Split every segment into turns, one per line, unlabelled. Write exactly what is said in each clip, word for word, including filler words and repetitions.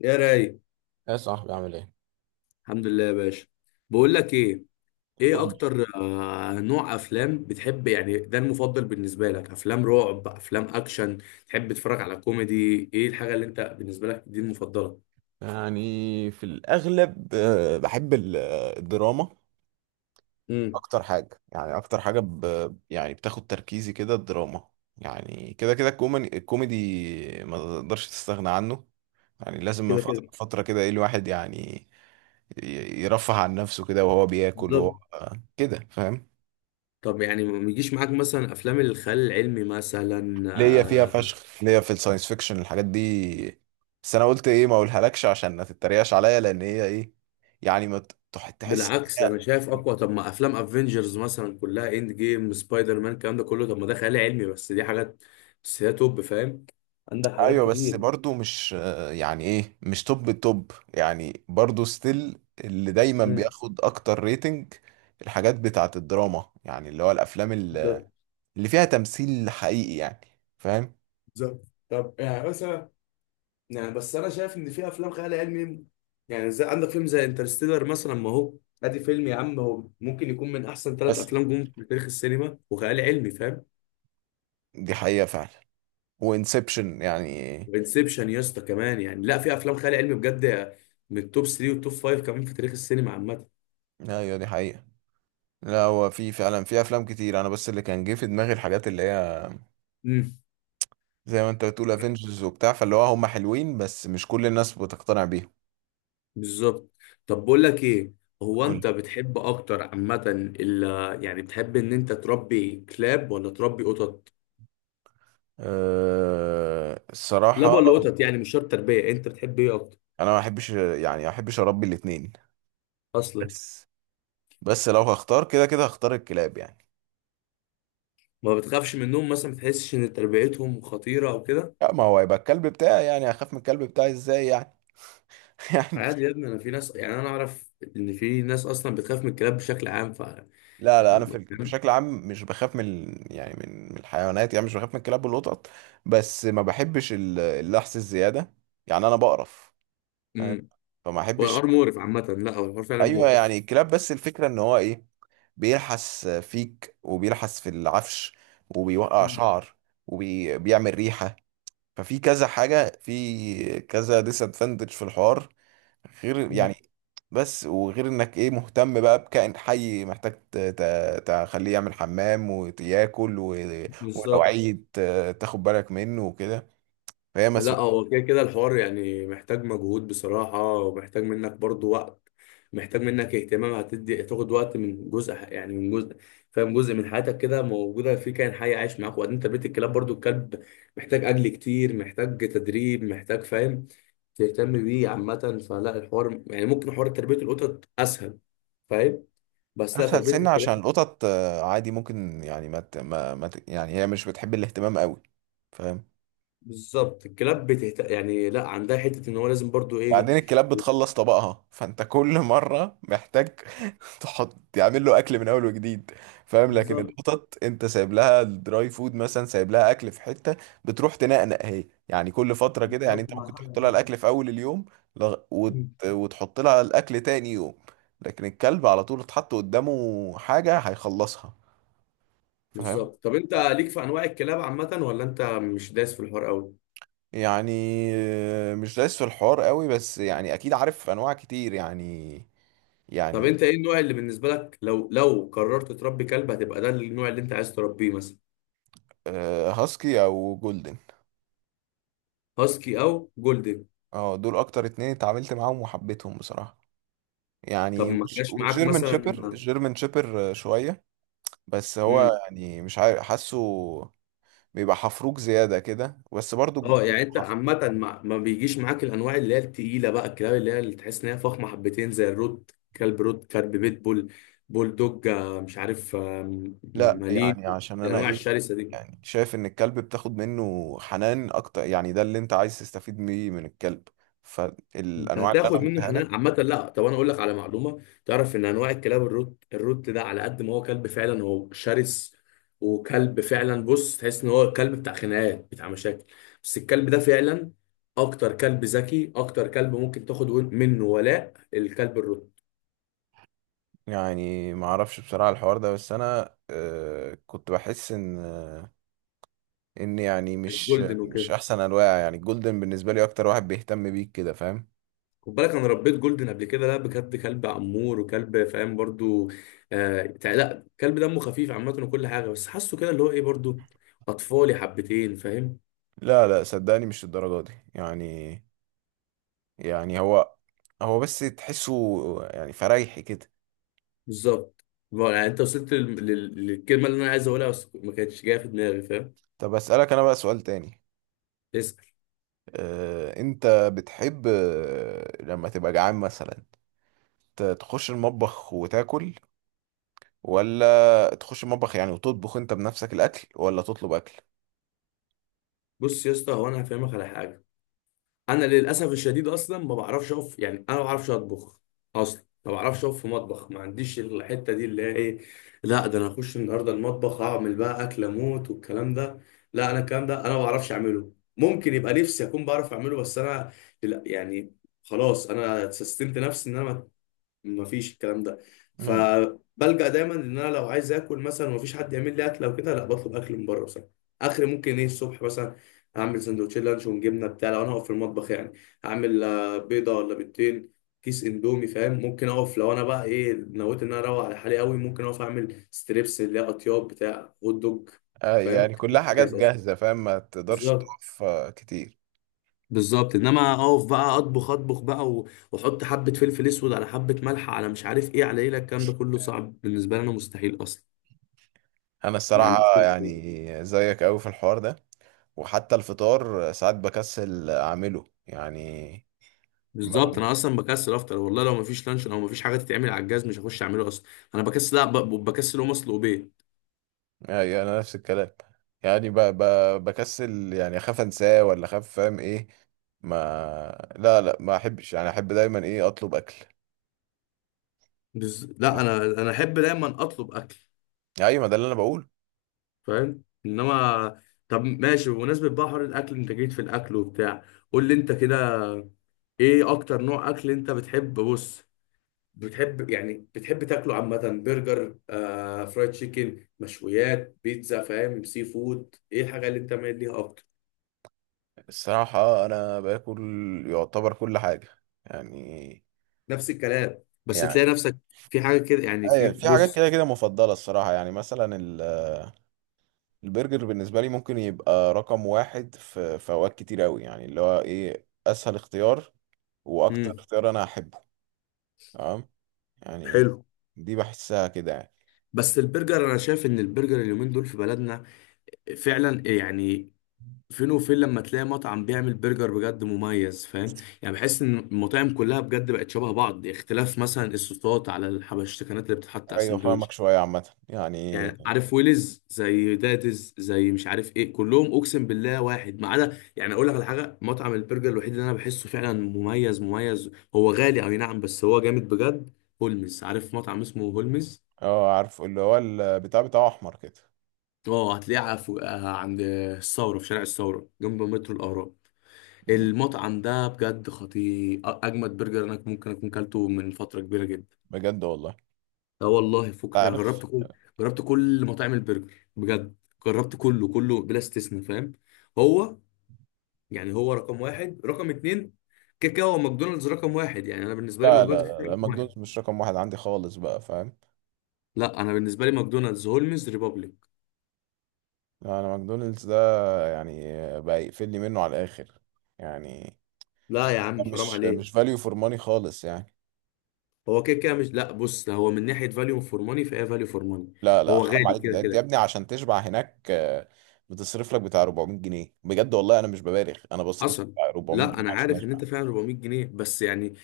يا راي.
يا صاحبي عامل ايه؟
الحمد لله يا باشا. بقول لك ايه، ايه
قول لي.
اكتر آه، نوع افلام بتحب؟ يعني ده المفضل بالنسبه لك، افلام رعب، افلام اكشن؟ تحب تتفرج على كوميدي؟ ايه الحاجه اللي انت بالنسبه لك دي المفضله؟
يعني في الأغلب آه، بحب ال- آه، الدراما.
امم
أكتر حاجة، يعني أكتر حاجة ب... يعني بتاخد تركيزي كده الدراما. يعني كده كده الكومن- الكوميدي ما تقدرش تستغنى عنه. يعني لازم من
كده
فترة
كده.
لفترة كده إيه الواحد يعني ي- يرفه عن نفسه كده وهو بياكل وهو
بالظبط.
آه، كده، فاهم.
طب يعني ما يجيش معاك مثلا افلام الخيال العلمي مثلا؟
ليا فيها
آه،
فشخ، ليا في الساينس فيكشن الحاجات دي. بس انا قلت ايه ما اقولهالكش عشان ما تتريقش عليا، لان هي ايه، يعني ما ت- تح- تحس
بالعكس،
إن
انا
هي.
شايف اقوى. طب ما افلام افنجرز مثلا كلها، اند جيم، سبايدر مان، الكلام ده كله، طب ما ده خيال علمي، بس دي حاجات، بس هي توب، فاهم. عندك حاجات
ايوه بس
كتير.
برضو مش آه، يعني ايه، مش توب التوب، يعني برضو ستيل اللي دايما
امم
بياخد اكتر ريتنج. الحاجات بتاعت الدراما، يعني اللي هو الافلام ال-
بالظبط.
اللي فيها تمثيل حقيقي يعني. فاهم.
بالظبط. طب يعني مثلا، يعني بس انا شايف ان في افلام خيال علمي، يعني زي عندك فيلم زي انترستيلر مثلا، ما هو ادي فيلم يا عم، هو ممكن يكون من احسن ثلاث
بس
افلام جم في تاريخ السينما، وخيال علمي، فاهم.
دي حقيقة فعلا. وانسبشن يعني.
وانسبشن يا اسطى كمان، يعني لا في افلام خيال علمي بجد، من التوب تلاتة والتوب خمسة كمان في تاريخ السينما عامه.
ايوه دي حقيقة. لا، هو في فعلا، في افلام كتير، انا بس اللي كان جه في دماغي الحاجات اللي هي
امم
زي ما انت بتقول افنجرز وبتاع، فاللي هو هم حلوين بس مش كل الناس بتقتنع بيهم.
بالظبط. طب بقول لك ايه، هو انت
قول.
بتحب اكتر عامه، ال- يعني بتحب ان انت تربي كلاب ولا تربي قطط؟
أه
كلاب
الصراحة،
ولا قطط؟ يعني مش شرط تربيه، انت بتحب ايه اكتر؟
انا ما احبش، يعني ما احبش اربي الاتنين.
اصلا
بس بس لو هختار، كده كده هختار الكلاب يعني.
ما بتخافش منهم مثلا؟ ما بتحسش ان تربيتهم خطيره او كده؟
لا، ما هو هيبقى الكلب بتاعي، يعني هخاف من الكلب بتاعي ازاي يعني؟ يعني،
عادي يا ابني، انا في ناس، يعني انا اعرف ان في ناس اصلا بتخاف من الكلاب بشكل عام، ف
لا لا انا في ال- بشكل عام مش بخاف من ال- يعني من من الحيوانات، يعني مش بخاف من الكلاب والقطط. بس ما بحبش ال- اللحس الزيادة، يعني انا بقرف. فاهم؟
امم
فما
هو
احبش.
الحوار مقرف عامه. لا هو الحوار فعلا
ايوه
مقرف.
يعني الكلاب، بس الفكره ان هو ايه، بيلحس فيك وبيلحس في العفش وبيوقع شعر وبيعمل ريحه. ففي كذا حاجه، في كذا ديس ادفانتج في الحوار، غير
مم.
يعني. بس، وغير انك ايه مهتم بقى بكائن حي محتاج ت- ت- تخليه يعمل حمام وياكل و، ولو
بالظبط.
عيد ت- تاخد بالك منه وكده. فهي
لا
مسؤوليه.
هو كده كده الحوار يعني محتاج مجهود بصراحة، ومحتاج منك برضو وقت، محتاج منك اهتمام، هتدي، هتاخد وقت من جزء ح- يعني من جزء، فاهم، جزء من حياتك كده موجودة في كائن حي عايش معاك. وبعدين تربية الكلاب برضو، الكلب محتاج أكل كتير، محتاج تدريب، محتاج، فاهم، تهتم بيه عامة. فلا، الحوار يعني ممكن، حوار تربية القطط أسهل، فاهم. بس لا
اسهل
تربية
سن
الكلاب،
عشان القطط آه، عادي ممكن يعني ما, ت... ما... ما ت... يعني هي مش بتحب الاهتمام قوي. فاهم.
بالظبط. الكلاب بتهت... يعني لا عندها حتة إن هو لازم برضو إيه.
بعدين الكلاب بتخلص طبقها، فانت كل مره محتاج تحط تعمل له اكل من اول وجديد. فاهم. لكن
بالظبط.
القطط انت سايب لها الدراي فود مثلا، سايب لها اكل في حته، بتروح تنقنق هي يعني كل فتره كده. يعني
بالظبط
انت ممكن
مع
تحط
حاجة
لها
كده.
الاكل في اول اليوم، لغ... وت... وتحط لها الاكل تاني يوم. لكن الكلب على طول اتحط قدامه حاجه هيخلصها. فاهم.
بالظبط. طب انت ليك في انواع الكلاب عامه ولا انت مش دايس في الحوار قوي؟
يعني آه، مش دايس في الحوار قوي، بس يعني اكيد عارف انواع كتير يعني.
طب
يعني
انت ايه النوع اللي بالنسبه لك، لو لو قررت تربي كلب هتبقى ده النوع اللي انت عايز تربيه مثلا؟
آه، هاسكي او جولدن.
هاسكي او جولدن.
اه دول اكتر اتنين اتعاملت معاهم وحبيتهم بصراحة
طب
يعني.
ما
وش-
جاش معاك
والجيرمن
مثلا؟
شيبر، الجيرمن شيبر آه، شوية، بس هو
امم
يعني مش عارف حاسه بيبقى حفروك زيادة كده بس برضو.
اه يعني انت
حفروك.
عامه ما... ما بيجيش معاك الانواع اللي هي التقيله بقى، الكلاب اللي هي اللي تحس ان هي فخمه حبتين، زي الروت كلب، روت كلب، بيت بول، بول دوج، آه، مش عارف، آه، م-
لا
مالين،
يعني، عشان انا
الانواع
ايه،
الشرسه دي؟
يعني شايف ان الكلب بتاخد منه حنان اكتر، يعني ده اللي انت عايز تستفيد بيه من الكلب،
انت
فالانواع اللي انا
هتاخد منه
قلتها
حنان
لك.
عامة. لا طب انا اقول لك على معلومة، تعرف ان انواع الكلاب الروت، الروت ده على قد ما هو كلب فعلا، هو شرس وكلب فعلا، بص، تحس ان هو كلب بتاع خناقات بتاع مشاكل، بس الكلب ده فعلا اكتر كلب ذكي، اكتر كلب ممكن تاخد ون- منه ولاء، الكلب الروت.
يعني ما اعرفش بصراحة الحوار ده، بس انا آه، كنت بحس ان آه، ان يعني مش
الجولدن
مش
وكده،
احسن انواع، يعني الجولدن بالنسبة لي اكتر واحد بيهتم بيك كده، فاهم.
خد بالك انا ربيت جولدن قبل كده، لا بجد كلب امور وكلب فاهم برضو، آه تع- لا كلب دمه خفيف عامة وكل حاجة، بس حاسه كده اللي هو ايه برضو اطفالي حبتين، فاهم.
لا لا صدقني مش الدرجة دي يعني. يعني هو، هو بس تحسه يعني فريحي كده.
بالظبط. ما هو يعني انت وصلت لل... لل... للكلمه اللي انا عايز اقولها بس ما كانتش جايه في دماغي، فاهم.
طب اسألك انا بقى سؤال تاني.
اسال.
آه، انت بتحب آه، لما تبقى جعان مثلا ت- تخش المطبخ وتاكل، ولا تخش المطبخ يعني وتطبخ انت بنفسك الاكل، ولا تطلب
بص يا اسطى، هو انا هفهمك على حاجه، انا للاسف الشديد اصلا ما بعرفش اقف، يعني انا ما بعرفش اطبخ، اصلا ما بعرفش اقف في مطبخ، ما عنديش الحته دي اللي هي ايه. لا ده انا هخش النهارده المطبخ اعمل بقى اكل اموت والكلام ده، لا انا الكلام ده انا ما بعرفش اعمله. ممكن يبقى نفسي اكون بعرف اعمله، بس انا لا يعني، خلاص انا سستمت نفسي ان انا مفيش الكلام ده.
اكل؟
فبلجأ دايما ان انا لو عايز اكل مثلا ومفيش حد يعمل لي اكل او كده، لا بطلب اكل من بره مثلا. اخر ممكن ايه، الصبح مثلا اعمل سندوتشين لانشون جبنه بتاع، لو انا هقف في المطبخ يعني اعمل آه، بيضه ولا بيضتين، كيس اندومي، فاهم. ممكن اقف لو انا بقى ايه نويت ان انا اروق على حالي قوي، ممكن اقف اعمل ستريبس اللي هي اطياب بتاع هوت دوج،
آه،
فاهم،
يعني كلها حاجات
جاهز اصلا.
جاهزة، فاهم، ما تقدرش
بالظبط.
تقف آه، كتير.
بالظبط انما اقف بقى اطبخ، اطبخ بقى و- واحط حبه فلفل اسود على حبه ملح على مش عارف ايه على ايه، لا الكلام ده كله صعب بالنسبه لي انا، مستحيل اصلا.
انا
ما
الصراحة
عنديش تل-
يعني زيك قوي في الحوار ده. وحتى الفطار آه، ساعات بكسل اعمله يعني.
بالظبط
بقوم،
انا اصلا بكسل افطر والله، لو ما فيش لانشون او ما فيش حاجه تتعمل على الجهاز مش هخش اعمله اصلا. انا بكسل، لا ب- بكسل اقوم اصل وبيت.
آه، يعني انا نفس الكلام يعني ب... ب... بكسل، يعني اخاف انساه ولا اخاف، فاهم ايه. ما، لا لا ما احبش، يعني احب دايما ايه اطلب اكل.
بز... لا
آه،
انا انا احب دايما اطلب اكل،
ايوه ما ده اللي انا بقول.
فاهم انما. طب ماشي، بمناسبه بقى حوار الاكل انت جيت في الاكل وبتاع، قول لي انت كده، ايه اكتر نوع اكل انت بتحب، بص، بتحب، يعني بتحب تاكله عامة؟ برجر، آه، فرايد تشيكن، مشويات، بيتزا، فاهم، سي فود، ايه الحاجة اللي انت مايل ليها اكتر؟
الصراحة انا باكل يعتبر كل حاجة يعني.
نفس الكلام، بس تلاقي
يعني
نفسك في حاجة كده يعني، في،
ايوه في حاجات،
بص.
كده كده مفضلة الصراحة. يعني مثلا ال- البرجر بالنسبة لي ممكن يبقى رقم واحد في في اوقات كتير اوي، يعني اللي هو ايه اسهل اختيار واكتر
امم
اختيار انا احبه. تمام. يعني
حلو.
دي بحسها كده يعني.
بس البرجر، انا شايف ان البرجر اليومين دول في بلدنا فعلا يعني، فين وفين لما تلاقي مطعم بيعمل برجر بجد مميز، فاهم. يعني بحس ان المطاعم كلها بجد بقت شبه بعض، اختلاف مثلا الصوصات على الحبشتكنات اللي بتتحط على
ايوه فاهمك،
السندوتش
شوية عامة يعني.
يعني، عارف ويلز زي داتز زي مش عارف ايه، كلهم اقسم بالله واحد ما عدا، يعني اقول لك على حاجه، مطعم البرجر الوحيد اللي انا بحسه فعلا مميز مميز، هو غالي اي نعم بس هو جامد بجد، هولمز، عارف مطعم اسمه هولمز؟
اه عارف، اللي هو البتاع بتاعه احمر كده.
اه هتلاقيه على فوق- آه، عند الثوره، في شارع الثوره جنب مترو الاهرام.
مم.
المطعم ده بجد خطير، أ- اجمد برجر انا ممكن اكون كلته من فتره كبيره جدا.
بجد والله.
اه والله فكك، انا
عارف.
جربت كل جربت كل مطاعم البرجر بجد، جربت كله كله بلا استثناء، فاهم. هو يعني هو رقم واحد رقم اتنين كده كده، هو ماكدونالدز رقم واحد، يعني انا بالنسبه لي
لا
ماكدونالدز
لا
كده
لا,
كده
لا
رقم واحد.
ماكدونالدز مش رقم واحد عندي خالص بقى، فاهم.
لا انا بالنسبه لي، ماكدونالدز، هولمز، ريبابليك.
لا، انا ماكدونالدز ده يعني بقى يقفلني منه على الاخر يعني.
لا يا عم حرام
مش
عليك.
مش فاليو فور ماني خالص يعني.
هو كده كده مش، لا بص، ده هو من ناحيه فاليو فور ماني فهي فاليو فور ماني.
لا لا
هو
حرام
غالي
عليك،
كده
ده يا ابني
كده.
عشان تشبع هناك آه، بتصرف لك بتاع اربعمائة جنيه، بجد والله انا مش ببالغ، انا بصرف
حصل.
بتاع 400
لا
جنيه
انا
عشان
عارف ان
اشبع.
انت فعلا اربعمية جنيه، بس يعني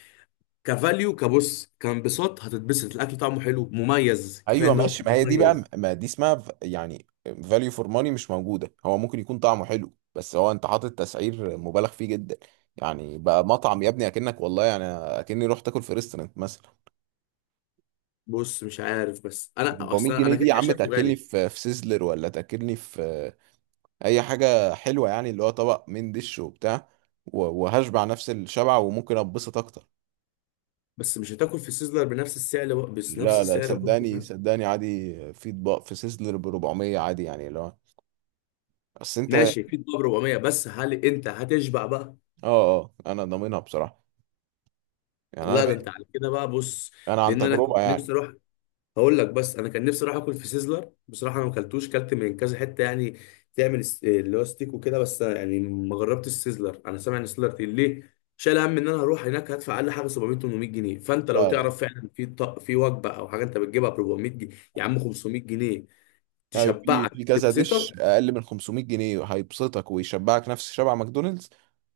كفاليو، كبص، كانبساط، هتتبسط الاكل طعمه حلو مميز، كفايه
ايوه
انه
ماشي، ما هي دي بقى
مميز.
ما دي اسمها ف- يعني فاليو فور ماني مش موجوده. هو ممكن يكون طعمه حلو، بس هو انت حاطط تسعير مبالغ فيه جدا، يعني بقى مطعم يا ابني، اكنك والله يعني اكني رحت اكل في ريستورانت مثلا.
بص مش عارف، بس انا
400
اصلا
جنيه
انا
دي
كده
يا
كده
عم
شايفه
تاكلني
غالي.
في في سيزلر، ولا تاكلني في اي حاجه حلوه، يعني اللي هو طبق من دش وبتاع، و، وهشبع نفس الشبع وممكن اتبسط اكتر.
بس مش هتاكل في سيزلر بنفس السعر، بق- بس نفس
لا لا
السعر برضه،
صدقني
فاهم.
صدقني عادي، في اطباق في سيزلر ب اربعمية عادي، يعني اللي هو، بس انت اه.
ماشي، في دباب أربعمائة، بس هل انت هتشبع بقى؟
اه انا ضامنها بصراحه، يعني انا
لا ده انت
بقيت،
على كده بقى، بص،
انا عن
لان انا
تجربه
كنت نفسي
يعني.
اروح، هقول لك، بس انا كان نفسي اروح اكل في سيزلر بصراحه، انا ما اكلتوش، كلت من كذا حته يعني، تعمل س- اللي هو ستيك وكده، بس أنا يعني ما جربتش السيزلر، انا سامع ان السيزلر تقيل، ليه شايل هم ان انا هروح هناك هدفع اقل حاجه سبعمائة ثمانمائة جنيه؟ فانت لو
لا لا
تعرف فعلا في طق، في وجبه او حاجه انت بتجيبها ب أربعمائة جنيه يا عم، خمسمائة جنيه،
ايوه، في في
تشبعك
كذا
تبسطك.
دش اقل من خمسمائة جنيه هيبسطك ويشبعك نفس شبع ماكدونالدز.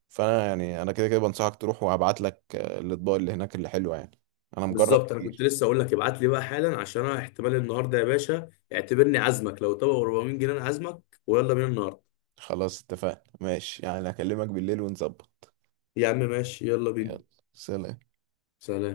فانا يعني انا كده كده بنصحك تروح، وهبعت لك آه، الاطباق اللي هناك اللي حلوه يعني، انا مجرب
بالظبط انا كنت
كتير.
لسه اقول لك ابعت لي بقى حالا، عشان انا احتمال النهارده يا باشا اعتبرني عزمك، لو طبق اربعمية جنيه انا عزمك، ويلا بينا النهارده.
خلاص اتفقنا ماشي، يعني هكلمك بالليل ونظبط.
يا عم ماشي، يلا بينا.
يلا. سلام.
سلام.